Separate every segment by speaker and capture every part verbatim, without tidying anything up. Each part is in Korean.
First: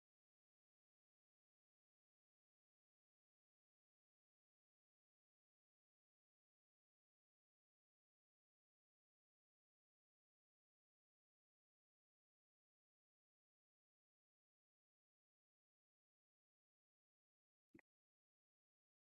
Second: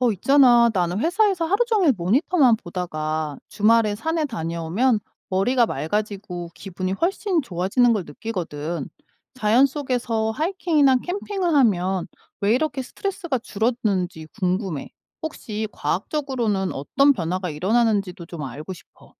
Speaker 1: 어, 있잖아. 나는 회사에서 하루 종일 모니터만 보다가 주말에 산에 다녀오면 머리가 맑아지고 기분이 훨씬 좋아지는 걸 느끼거든. 자연 속에서 하이킹이나 캠핑을 하면 왜 이렇게 스트레스가 줄었는지 궁금해. 혹시 과학적으로는 어떤 변화가 일어나는지도 좀 알고 싶어.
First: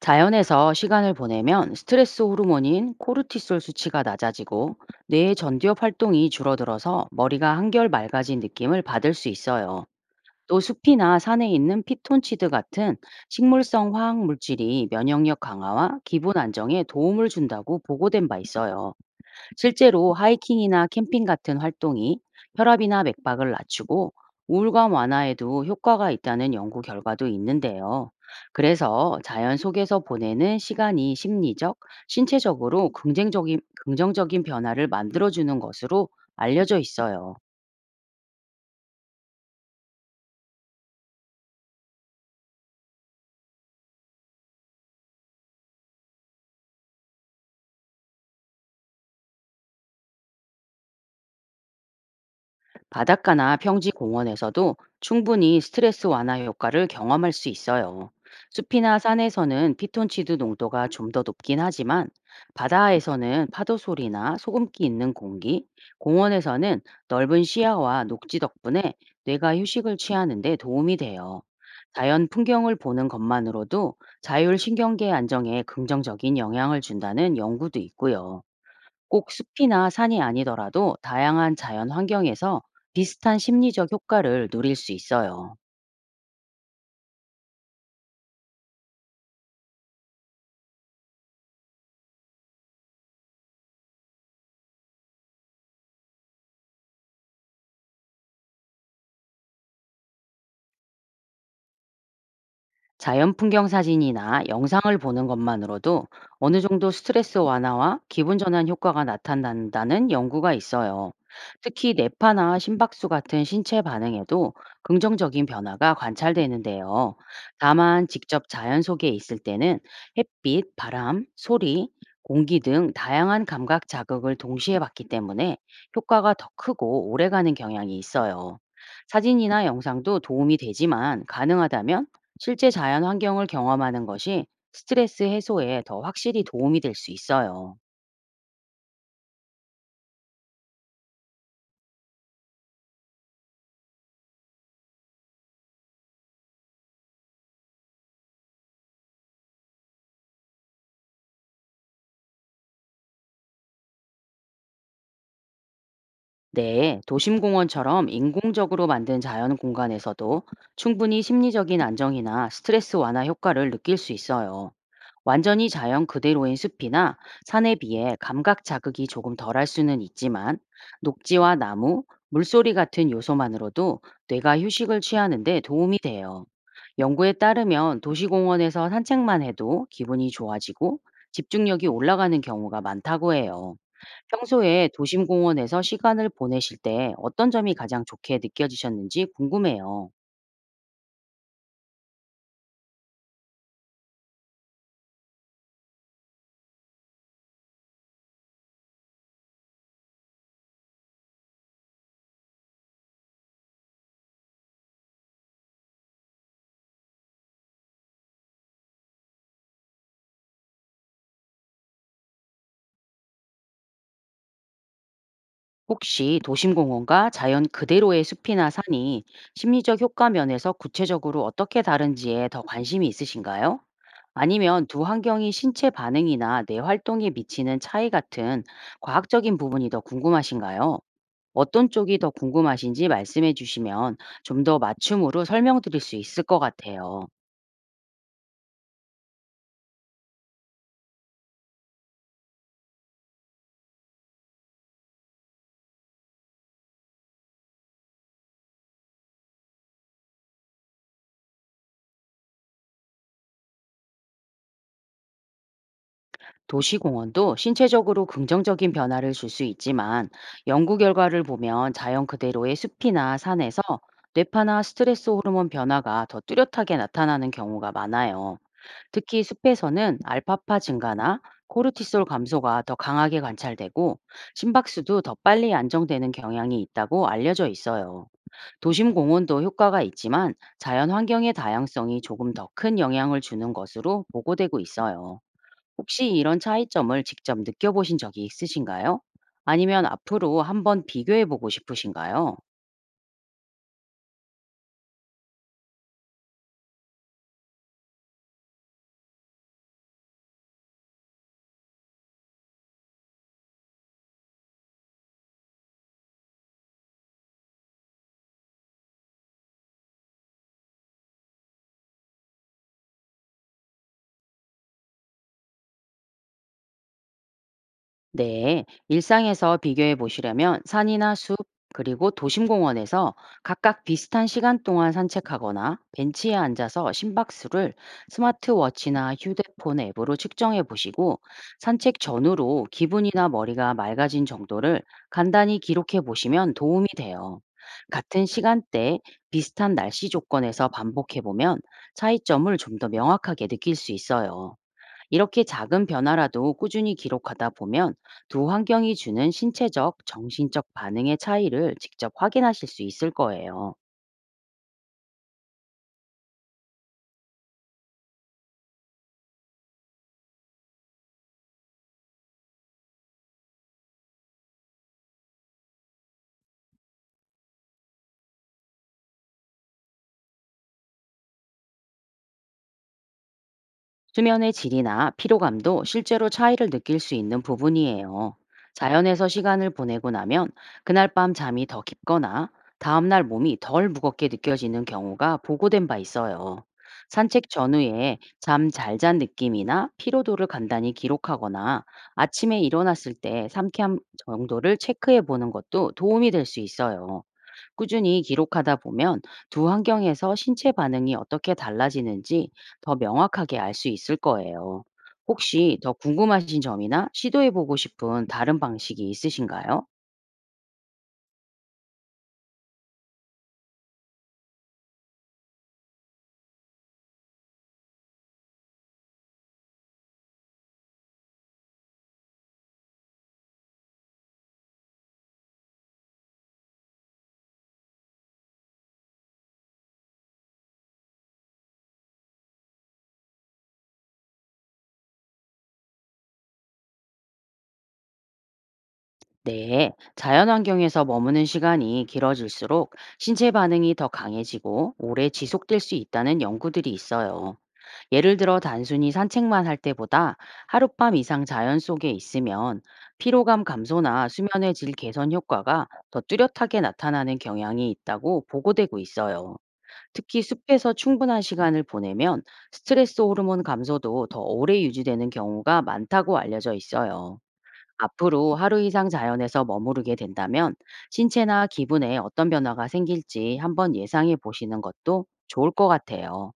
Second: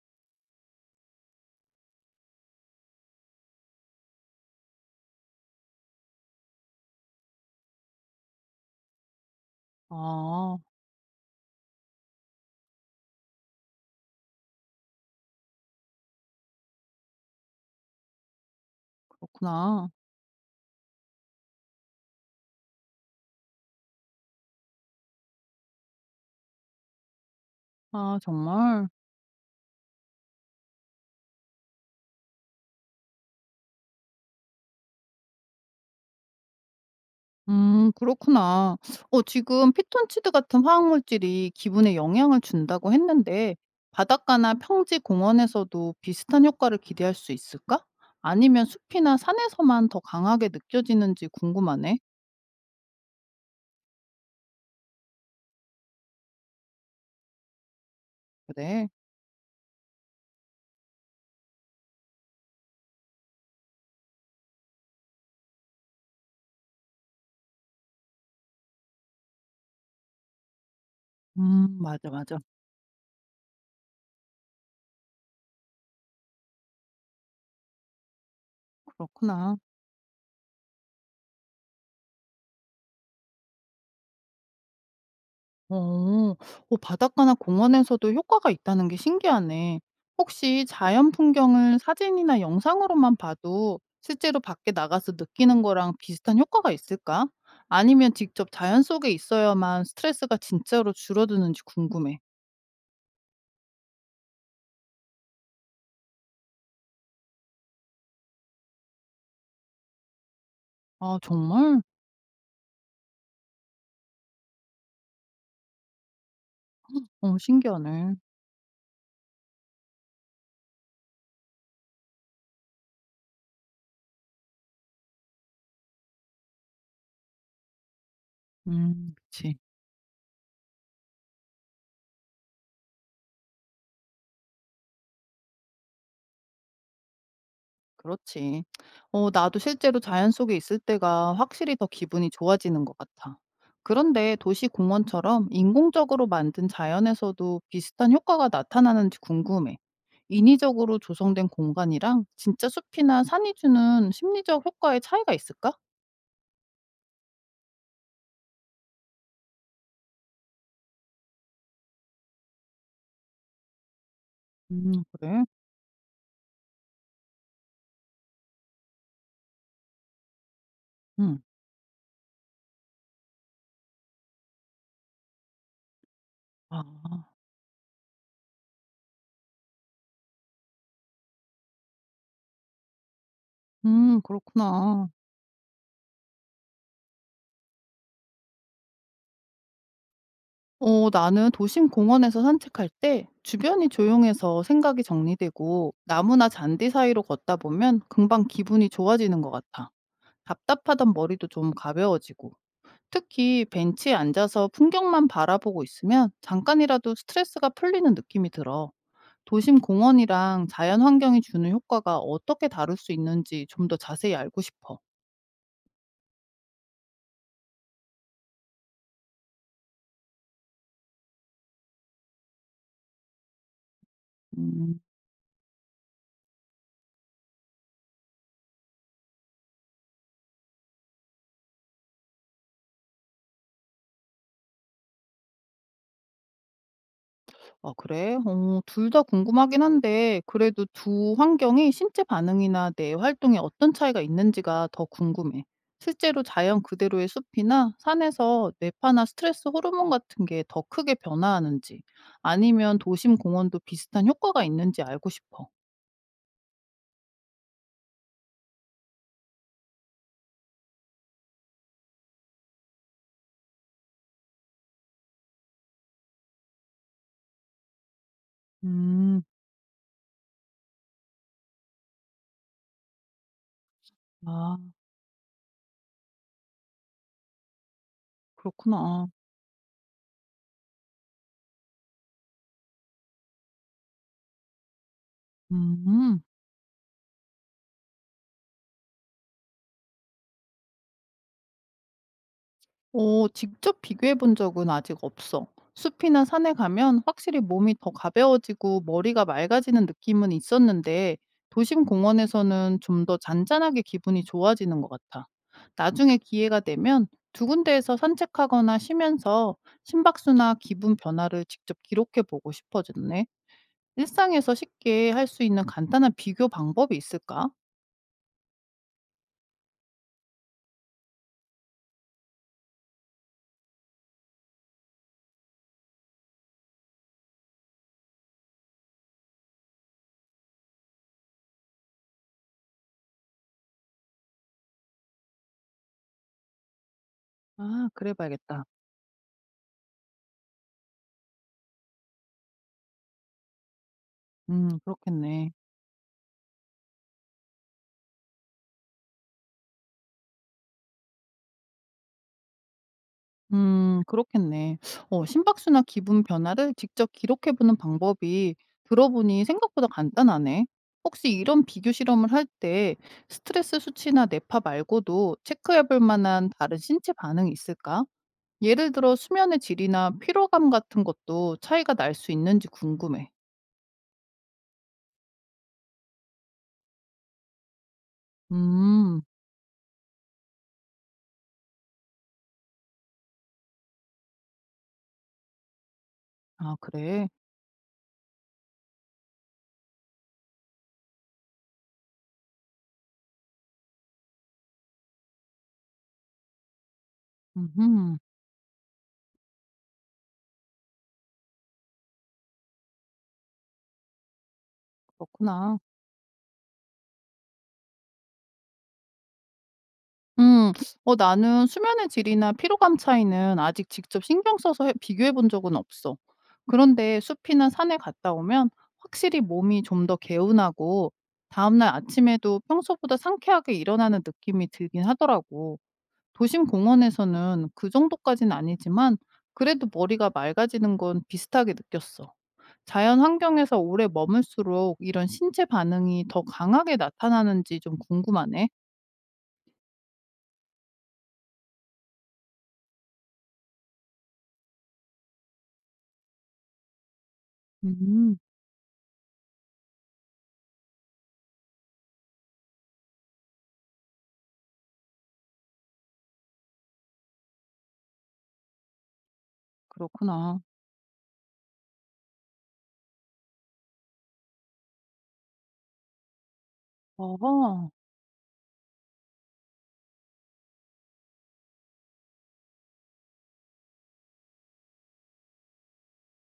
Speaker 2: 자연에서 시간을 보내면 스트레스 호르몬인 코르티솔 수치가 낮아지고 뇌의 전두엽 활동이 줄어들어서 머리가 한결 맑아진 느낌을 받을 수 있어요.
Speaker 1: 아,
Speaker 2: 또 숲이나 산에 있는 피톤치드 같은 식물성 화학 물질이 면역력 강화와 기분 안정에 도움을 준다고 보고된 바 있어요.
Speaker 1: 그렇구나.
Speaker 2: 실제로 하이킹이나 캠핑 같은 활동이 혈압이나 맥박을 낮추고 우울감 완화에도 효과가 있다는 연구 결과도 있는데요.
Speaker 1: 아, 정말.
Speaker 2: 그래서 자연 속에서 보내는 시간이 심리적, 신체적으로 긍정적인, 긍정적인 변화를 만들어주는 것으로 알려져 있어요.
Speaker 1: 음 그렇구나. 어 지금 피톤치드 같은 화학 물질이 기분에 영향을 준다고 했는데 바닷가나 평지 공원에서도 비슷한 효과를 기대할 수 있을까? 아니면 숲이나 산에서만 더 강하게 느껴지는지 궁금하네.
Speaker 2: 바닷가나 평지 공원에서도 충분히 스트레스 완화 효과를 경험할 수 있어요.
Speaker 1: 그래.
Speaker 2: 숲이나 산에서는 피톤치드 농도가 좀 더 높긴 하지만, 바다에서는 파도 소리나 소금기 있는 공기, 공원에서는 넓은 시야와 녹지 덕분에 뇌가 휴식을 취하는 데 도움이 돼요.
Speaker 1: 음 맞아,
Speaker 2: 자연
Speaker 1: 맞아.
Speaker 2: 풍경을 보는 것만으로도 자율 신경계 안정에 긍정적인 영향을 준다는 연구도 있고요. 꼭
Speaker 1: 그렇구나.
Speaker 2: 숲이나 산이 아니더라도 다양한 자연 환경에서 비슷한 심리적 효과를 누릴 수 있어요.
Speaker 1: 어, 어, 바닷가나 공원에서도 효과가 있다는 게 신기하네. 혹시 자연 풍경을 사진이나 영상으로만 봐도 실제로 밖에 나가서 느끼는 거랑 비슷한 효과가 있을까? 아니면 직접 자연 속에 있어야만 스트레스가 진짜로 줄어드는지 궁금해.
Speaker 2: 자연 풍경 사진이나 영상을 보는 것만으로도 어느 정도 스트레스 완화와 기분 전환 효과가 나타난다는 연구가 있어요.
Speaker 1: 아, 정말?
Speaker 2: 특히 뇌파나 심박수 같은 신체 반응에도 긍정적인 변화가 관찰되는데요.
Speaker 1: 어,
Speaker 2: 다만
Speaker 1: 신기하네.
Speaker 2: 직접 자연 속에 있을 때는 햇빛, 바람, 소리, 공기 등 다양한 감각 자극을 동시에 받기 때문에 효과가 더 크고 오래가는 경향이 있어요.
Speaker 1: 음, 그치.
Speaker 2: 사진이나 영상도 도움이 되지만, 가능하다면 실제 자연 환경을 경험하는 것이 스트레스 해소에 더 확실히 도움이 될 수 있어요.
Speaker 1: 그렇지. 어, 나도 실제로 자연 속에 있을 때가 확실히 더 기분이 좋아지는 것 같아. 그런데 도시 공원처럼 인공적으로 만든 자연에서도 비슷한 효과가 나타나는지 궁금해. 인위적으로 조성된 공간이랑 진짜 숲이나 산이 주는 심리적 효과의 차이가 있을까?
Speaker 2: 네, 도심공원처럼 인공적으로 만든 자연 공간에서도 충분히 심리적인 안정이나 스트레스 완화 효과를 느낄 수 있어요.
Speaker 1: 음, 그래.
Speaker 2: 완전히 자연 그대로인 숲이나 산에 비해 감각 자극이 조금 덜할 수는 있지만,
Speaker 1: 응.
Speaker 2: 녹지와 나무, 물소리 같은 요소만으로도 뇌가 휴식을 취하는데 도움이 돼요.
Speaker 1: 아,
Speaker 2: 연구에 따르면 도시공원에서 산책만 해도 기분이 좋아지고 집중력이 올라가는 경우가 많다고 해요.
Speaker 1: 음,
Speaker 2: 평소에
Speaker 1: 그렇구나.
Speaker 2: 도심 공원에서 시간을 보내실 때 어떤 점이 가장 좋게 느껴지셨는지 궁금해요.
Speaker 1: 어, 나는 도심 공원에서 산책할 때 주변이 조용해서 생각이 정리되고 나무나 잔디 사이로 걷다 보면 금방 기분이 좋아지는 것 같아. 답답하던 머리도 좀 가벼워지고. 특히 벤치에 앉아서 풍경만 바라보고 있으면 잠깐이라도 스트레스가 풀리는 느낌이 들어. 도심 공원이랑 자연 환경이 주는 효과가 어떻게 다를 수 있는지 좀 더 자세히 알고 싶어.
Speaker 2: 혹시 도심 공원과 자연 그대로의 숲이나 산이 심리적 효과 면에서 구체적으로 어떻게 다른지에 더 관심이 있으신가요? 아니면
Speaker 1: 음.
Speaker 2: 두 환경이 신체 반응이나 뇌 활동에 미치는 차이 같은 과학적인 부분이 더 궁금하신가요? 어떤 쪽이 더 궁금하신지 말씀해 주시면 좀 더 맞춤으로 설명드릴 수 있을 것 같아요.
Speaker 1: 아 그래? 어 둘 다 궁금하긴 한데 그래도 두 환경이 신체 반응이나 내 활동에 어떤 차이가 있는지가 더 궁금해. 실제로 자연 그대로의 숲이나 산에서 뇌파나 스트레스 호르몬 같은 게 더 크게 변화하는지 아니면 도심 공원도 비슷한 효과가 있는지 알고 싶어.
Speaker 2: 도시공원도 신체적으로 긍정적인 변화를 줄 수 있지만, 연구 결과를 보면 자연 그대로의 숲이나 산에서 뇌파나 스트레스 호르몬 변화가 더 뚜렷하게 나타나는 경우가 많아요.
Speaker 1: 음,
Speaker 2: 특히 숲에서는 알파파 증가나 코르티솔 감소가 더 강하게 관찰되고,
Speaker 1: 아,
Speaker 2: 심박수도 더 빨리 안정되는 경향이 있다고 알려져 있어요. 도심
Speaker 1: 그렇구나.
Speaker 2: 공원도 효과가 있지만, 자연 환경의 다양성이 조금 더 큰 영향을 주는 것으로 보고되고 있어요. 혹시
Speaker 1: 음.
Speaker 2: 이런 차이점을 직접 느껴보신 적이 있으신가요? 아니면 앞으로 한번 비교해 보고 싶으신가요?
Speaker 1: 어 직접 비교해 본 적은 아직 없어. 숲이나 산에 가면 확실히 몸이 더 가벼워지고 머리가 맑아지는 느낌은 있었는데 도심 공원에서는 좀 더 잔잔하게 기분이 좋아지는 것 같아. 나중에 기회가 되면 두 군데에서 산책하거나 쉬면서 심박수나 기분 변화를 직접 기록해 보고 싶어졌네. 일상에서 쉽게 할 수 있는 간단한 비교 방법이 있을까?
Speaker 2: 네, 일상에서 비교해 보시려면 산이나 숲, 그리고 도심공원에서 각각 비슷한 시간 동안 산책하거나 벤치에 앉아서 심박수를 스마트워치나 휴대폰 앱으로 측정해 보시고, 산책 전후로 기분이나 머리가 맑아진 정도를 간단히 기록해 보시면 도움이 돼요.
Speaker 1: 아 그래
Speaker 2: 같은
Speaker 1: 봐야겠다.
Speaker 2: 시간대 비슷한 날씨 조건에서 반복해 보면 차이점을 좀 더 명확하게 느낄 수 있어요.
Speaker 1: 음
Speaker 2: 이렇게
Speaker 1: 그렇겠네.
Speaker 2: 작은 변화라도 꾸준히 기록하다 보면 두 환경이 주는 신체적, 정신적 반응의 차이를 직접 확인하실 수 있을 거예요.
Speaker 1: 음 그렇겠네. 어 심박수나 기분 변화를 직접 기록해 보는 방법이 들어보니 생각보다 간단하네. 혹시 이런 비교 실험을 할 때 스트레스 수치나 뇌파 말고도 체크해 볼 만한 다른 신체 반응이 있을까? 예를 들어 수면의 질이나 피로감 같은 것도 차이가 날 수 있는지 궁금해.
Speaker 2: 수면의 질이나 피로감도 실제로 차이를 느낄 수 있는 부분이에요.
Speaker 1: 음.
Speaker 2: 자연에서 시간을 보내고 나면 그날 밤 잠이 더 깊거나 다음날 몸이 덜 무겁게 느껴지는 경우가 보고된 바 있어요.
Speaker 1: 아 그래?
Speaker 2: 산책 전후에 잠 잘 잔 느낌이나 피로도를 간단히 기록하거나, 아침에 일어났을 때 삼캠 정도를 체크해 보는 것도 도움이 될 수 있어요.
Speaker 1: 음
Speaker 2: 꾸준히 기록하다 보면 두 환경에서 신체 반응이 어떻게 달라지는지 더 명확하게 알 수 있을 거예요.
Speaker 1: 그렇구나.
Speaker 2: 혹시 더 궁금하신 점이나 시도해 보고 싶은 다른 방식이 있으신가요?
Speaker 1: 음. 어 나는 수면의 질이나 피로감 차이는 아직 직접 신경 써서 해 비교해 본 적은 없어. 그런데 숲이나 산에 갔다 오면 확실히 몸이 좀 더 개운하고 다음날 아침에도 평소보다 상쾌하게 일어나는 느낌이 들긴 하더라고. 도심 공원에서는 그 정도까진 아니지만 그래도 머리가 맑아지는 건 비슷하게 느꼈어. 자연 환경에서 오래 머물수록 이런 신체 반응이 더 강하게 나타나는지 좀 궁금하네.
Speaker 2: 네, 자연환경에서 머무는 시간이 길어질수록 신체 반응이 더 강해지고 오래 지속될 수 있다는 연구들이 있어요. 예를
Speaker 1: 음.
Speaker 2: 들어 단순히 산책만 할 때보다 하룻밤 이상 자연 속에 있으면 피로감 감소나 수면의 질 개선 효과가 더 뚜렷하게 나타나는 경향이 있다고 보고되고 있어요. 특히
Speaker 1: 그렇구나.
Speaker 2: 숲에서 충분한 시간을 보내면 스트레스 호르몬 감소도 더 오래 유지되는 경우가 많다고 알려져 있어요.
Speaker 1: 어
Speaker 2: 앞으로 하루 이상 자연에서 머무르게 된다면 신체나 기분에 어떤 변화가 생길지 한번 예상해 보시는 것도 좋을 것 같아요.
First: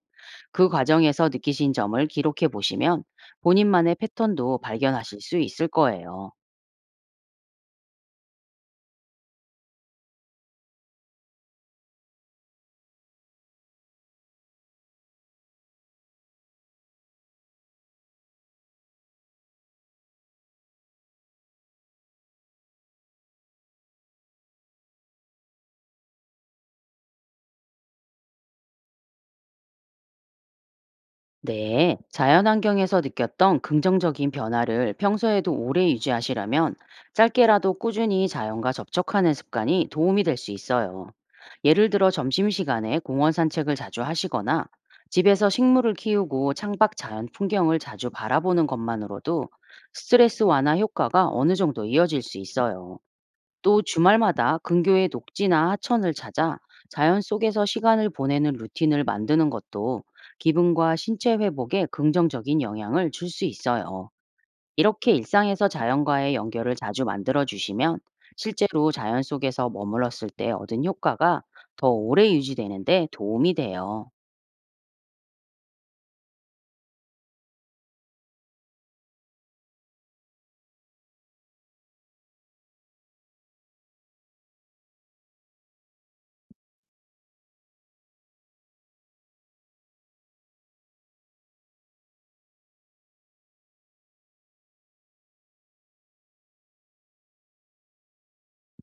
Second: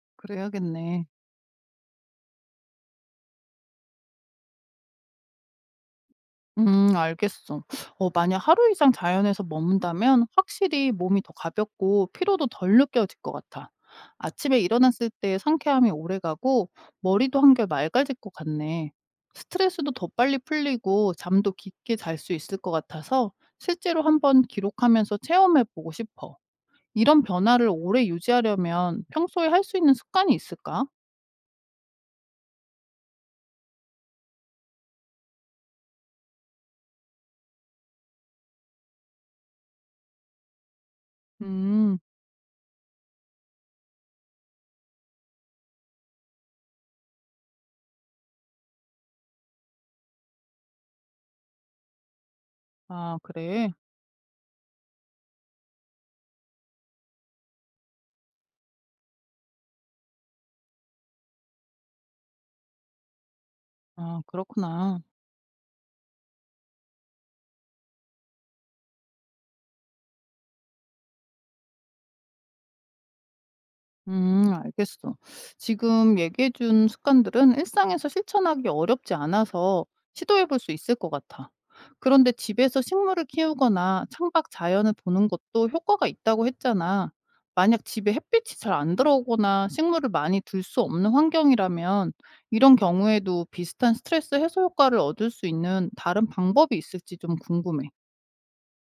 Speaker 2: 그
Speaker 1: 그래야겠네.
Speaker 2: 과정에서 느끼신 점을 기록해 보시면 본인만의 패턴도 발견하실 수 있을 거예요.
Speaker 1: 음 알겠어. 어 만약 하루 이상 자연에서 머문다면 확실히 몸이 더 가볍고 피로도 덜 느껴질 것 같아. 아침에 일어났을 때의 상쾌함이 오래가고 머리도 한결 맑아질 것 같네. 스트레스도 더 빨리 풀리고 잠도 깊게 잘 수 있을 것 같아서 실제로 한번 기록하면서 체험해 보고 싶어. 이런 변화를 오래 유지하려면 평소에 할 수 있는 습관이 있을까?
Speaker 2: 네, 자연환경에서 느꼈던 긍정적인 변화를 평소에도 오래 유지하시려면 짧게라도 꾸준히 자연과 접촉하는 습관이 도움이 될 수 있어요. 예를
Speaker 1: 음.
Speaker 2: 들어 점심시간에 공원 산책을 자주 하시거나 집에서 식물을 키우고 창밖 자연 풍경을 자주 바라보는 것만으로도 스트레스 완화 효과가 어느 정도 이어질 수 있어요.
Speaker 1: 아 그래.
Speaker 2: 또 주말마다 근교의 녹지나 하천을 찾아 자연 속에서 시간을 보내는 루틴을 만드는 것도 기분과 신체 회복에 긍정적인 영향을 줄 수 있어요.
Speaker 1: 아 그렇구나.
Speaker 2: 이렇게 일상에서 자연과의 연결을 자주 만들어 주시면 실제로 자연 속에서 머물렀을 때 얻은 효과가 더 오래 유지되는데 도움이 돼요.
Speaker 1: 음, 알겠어. 지금 얘기해 준 습관들은 일상에서 실천하기 어렵지 않아서 시도해 볼 수 있을 것 같아. 그런데 집에서 식물을 키우거나 창밖 자연을 보는 것도 효과가 있다고 했잖아. 만약 집에 햇빛이 잘 안 들어오거나 식물을 많이 둘 수 없는 환경이라면 이런 경우에도 비슷한 스트레스 해소 효과를 얻을 수 있는 다른 방법이 있을지 좀 궁금해.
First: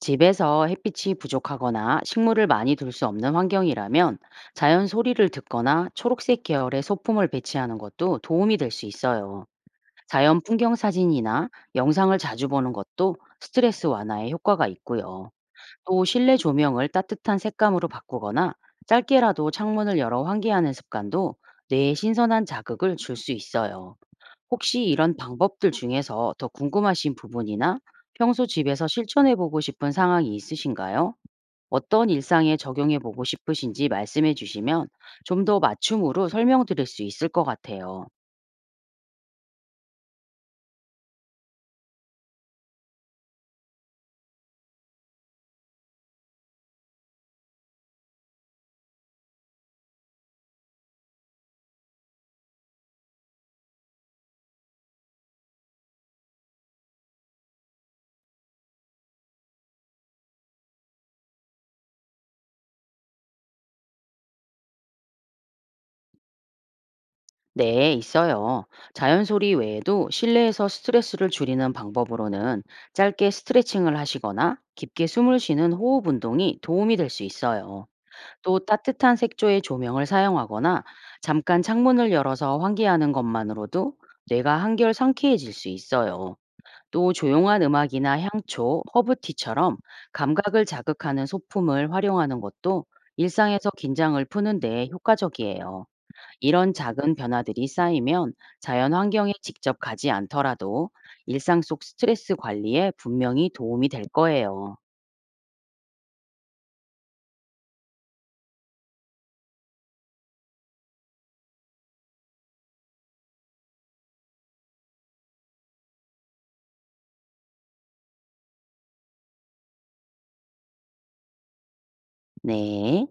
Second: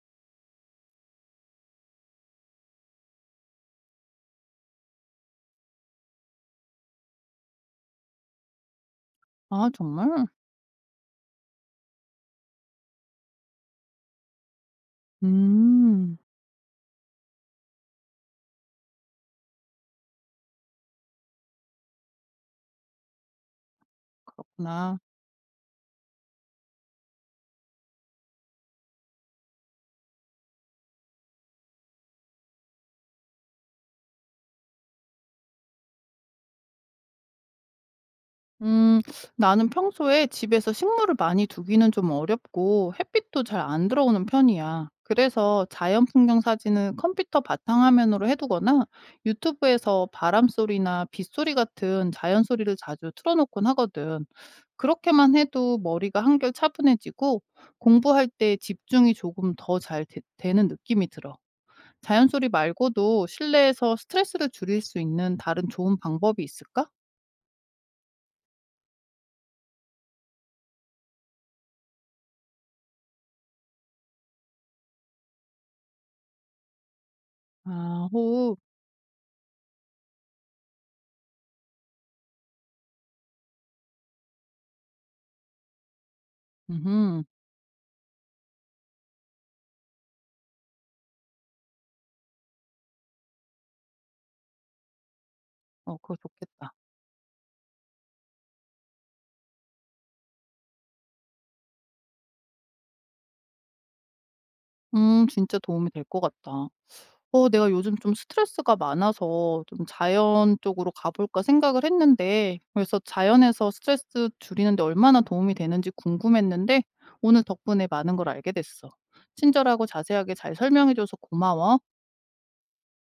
Speaker 2: 집에서 햇빛이 부족하거나 식물을 많이 둘 수 없는 환경이라면 자연 소리를 듣거나 초록색 계열의 소품을 배치하는 것도 도움이 될 수 있어요.
Speaker 1: 아, 정말?
Speaker 2: 자연 풍경 사진이나 영상을 자주 보는 것도 스트레스 완화에 효과가 있고요. 또
Speaker 1: 음,
Speaker 2: 실내 조명을 따뜻한 색감으로 바꾸거나 짧게라도 창문을 열어 환기하는 습관도 뇌에 신선한 자극을 줄 수 있어요. 혹시
Speaker 1: 그렇구나.
Speaker 2: 이런 방법들 중에서 더 궁금하신 부분이나 평소 집에서 실천해보고 싶은 상황이 있으신가요? 어떤 일상에 적용해보고 싶으신지 말씀해 주시면 좀 더 맞춤으로 설명드릴 수 있을 것 같아요.
Speaker 1: 음, 나는 평소에 집에서 식물을 많이 두기는 좀 어렵고 햇빛도 잘 안 들어오는 편이야. 그래서 자연 풍경 사진은 컴퓨터 바탕화면으로 해두거나 유튜브에서 바람 소리나 빗소리 같은 자연 소리를 자주 틀어놓곤 하거든. 그렇게만 해도 머리가 한결 차분해지고 공부할 때 집중이 조금 더 잘 되는 느낌이 들어. 자연 소리 말고도 실내에서 스트레스를 줄일 수 있는 다른 좋은 방법이 있을까?
Speaker 2: 네, 있어요. 자연 소리 외에도 실내에서 스트레스를 줄이는 방법으로는 짧게 스트레칭을 하시거나 깊게 숨을 쉬는 호흡 운동이 도움이 될 수 있어요.
Speaker 1: 아, 호흡.
Speaker 2: 또 따뜻한 색조의 조명을 사용하거나 잠깐 창문을 열어서 환기하는 것만으로도 뇌가 한결 상쾌해질 수 있어요. 또
Speaker 1: 음.
Speaker 2: 조용한 음악이나 향초, 허브티처럼 감각을 자극하는 소품을 활용하는 것도 일상에서 긴장을 푸는 데 효과적이에요.
Speaker 1: 어 그거 좋겠다.
Speaker 2: 이런 작은 변화들이 쌓이면 자연 환경에 직접 가지 않더라도 일상 속 스트레스 관리에 분명히 도움이 될 거예요.
Speaker 1: 음 진짜 도움이 될 것 같다. 어 내가 요즘 좀 스트레스가 많아서 좀 자연 쪽으로 가 볼까 생각을 했는데 그래서 자연에서 스트레스 줄이는 데 얼마나 도움이 되는지 궁금했는데 오늘 덕분에 많은 걸 알게 됐어. 친절하고 자세하게 잘 설명해 줘서 고마워.
Speaker 2: 네.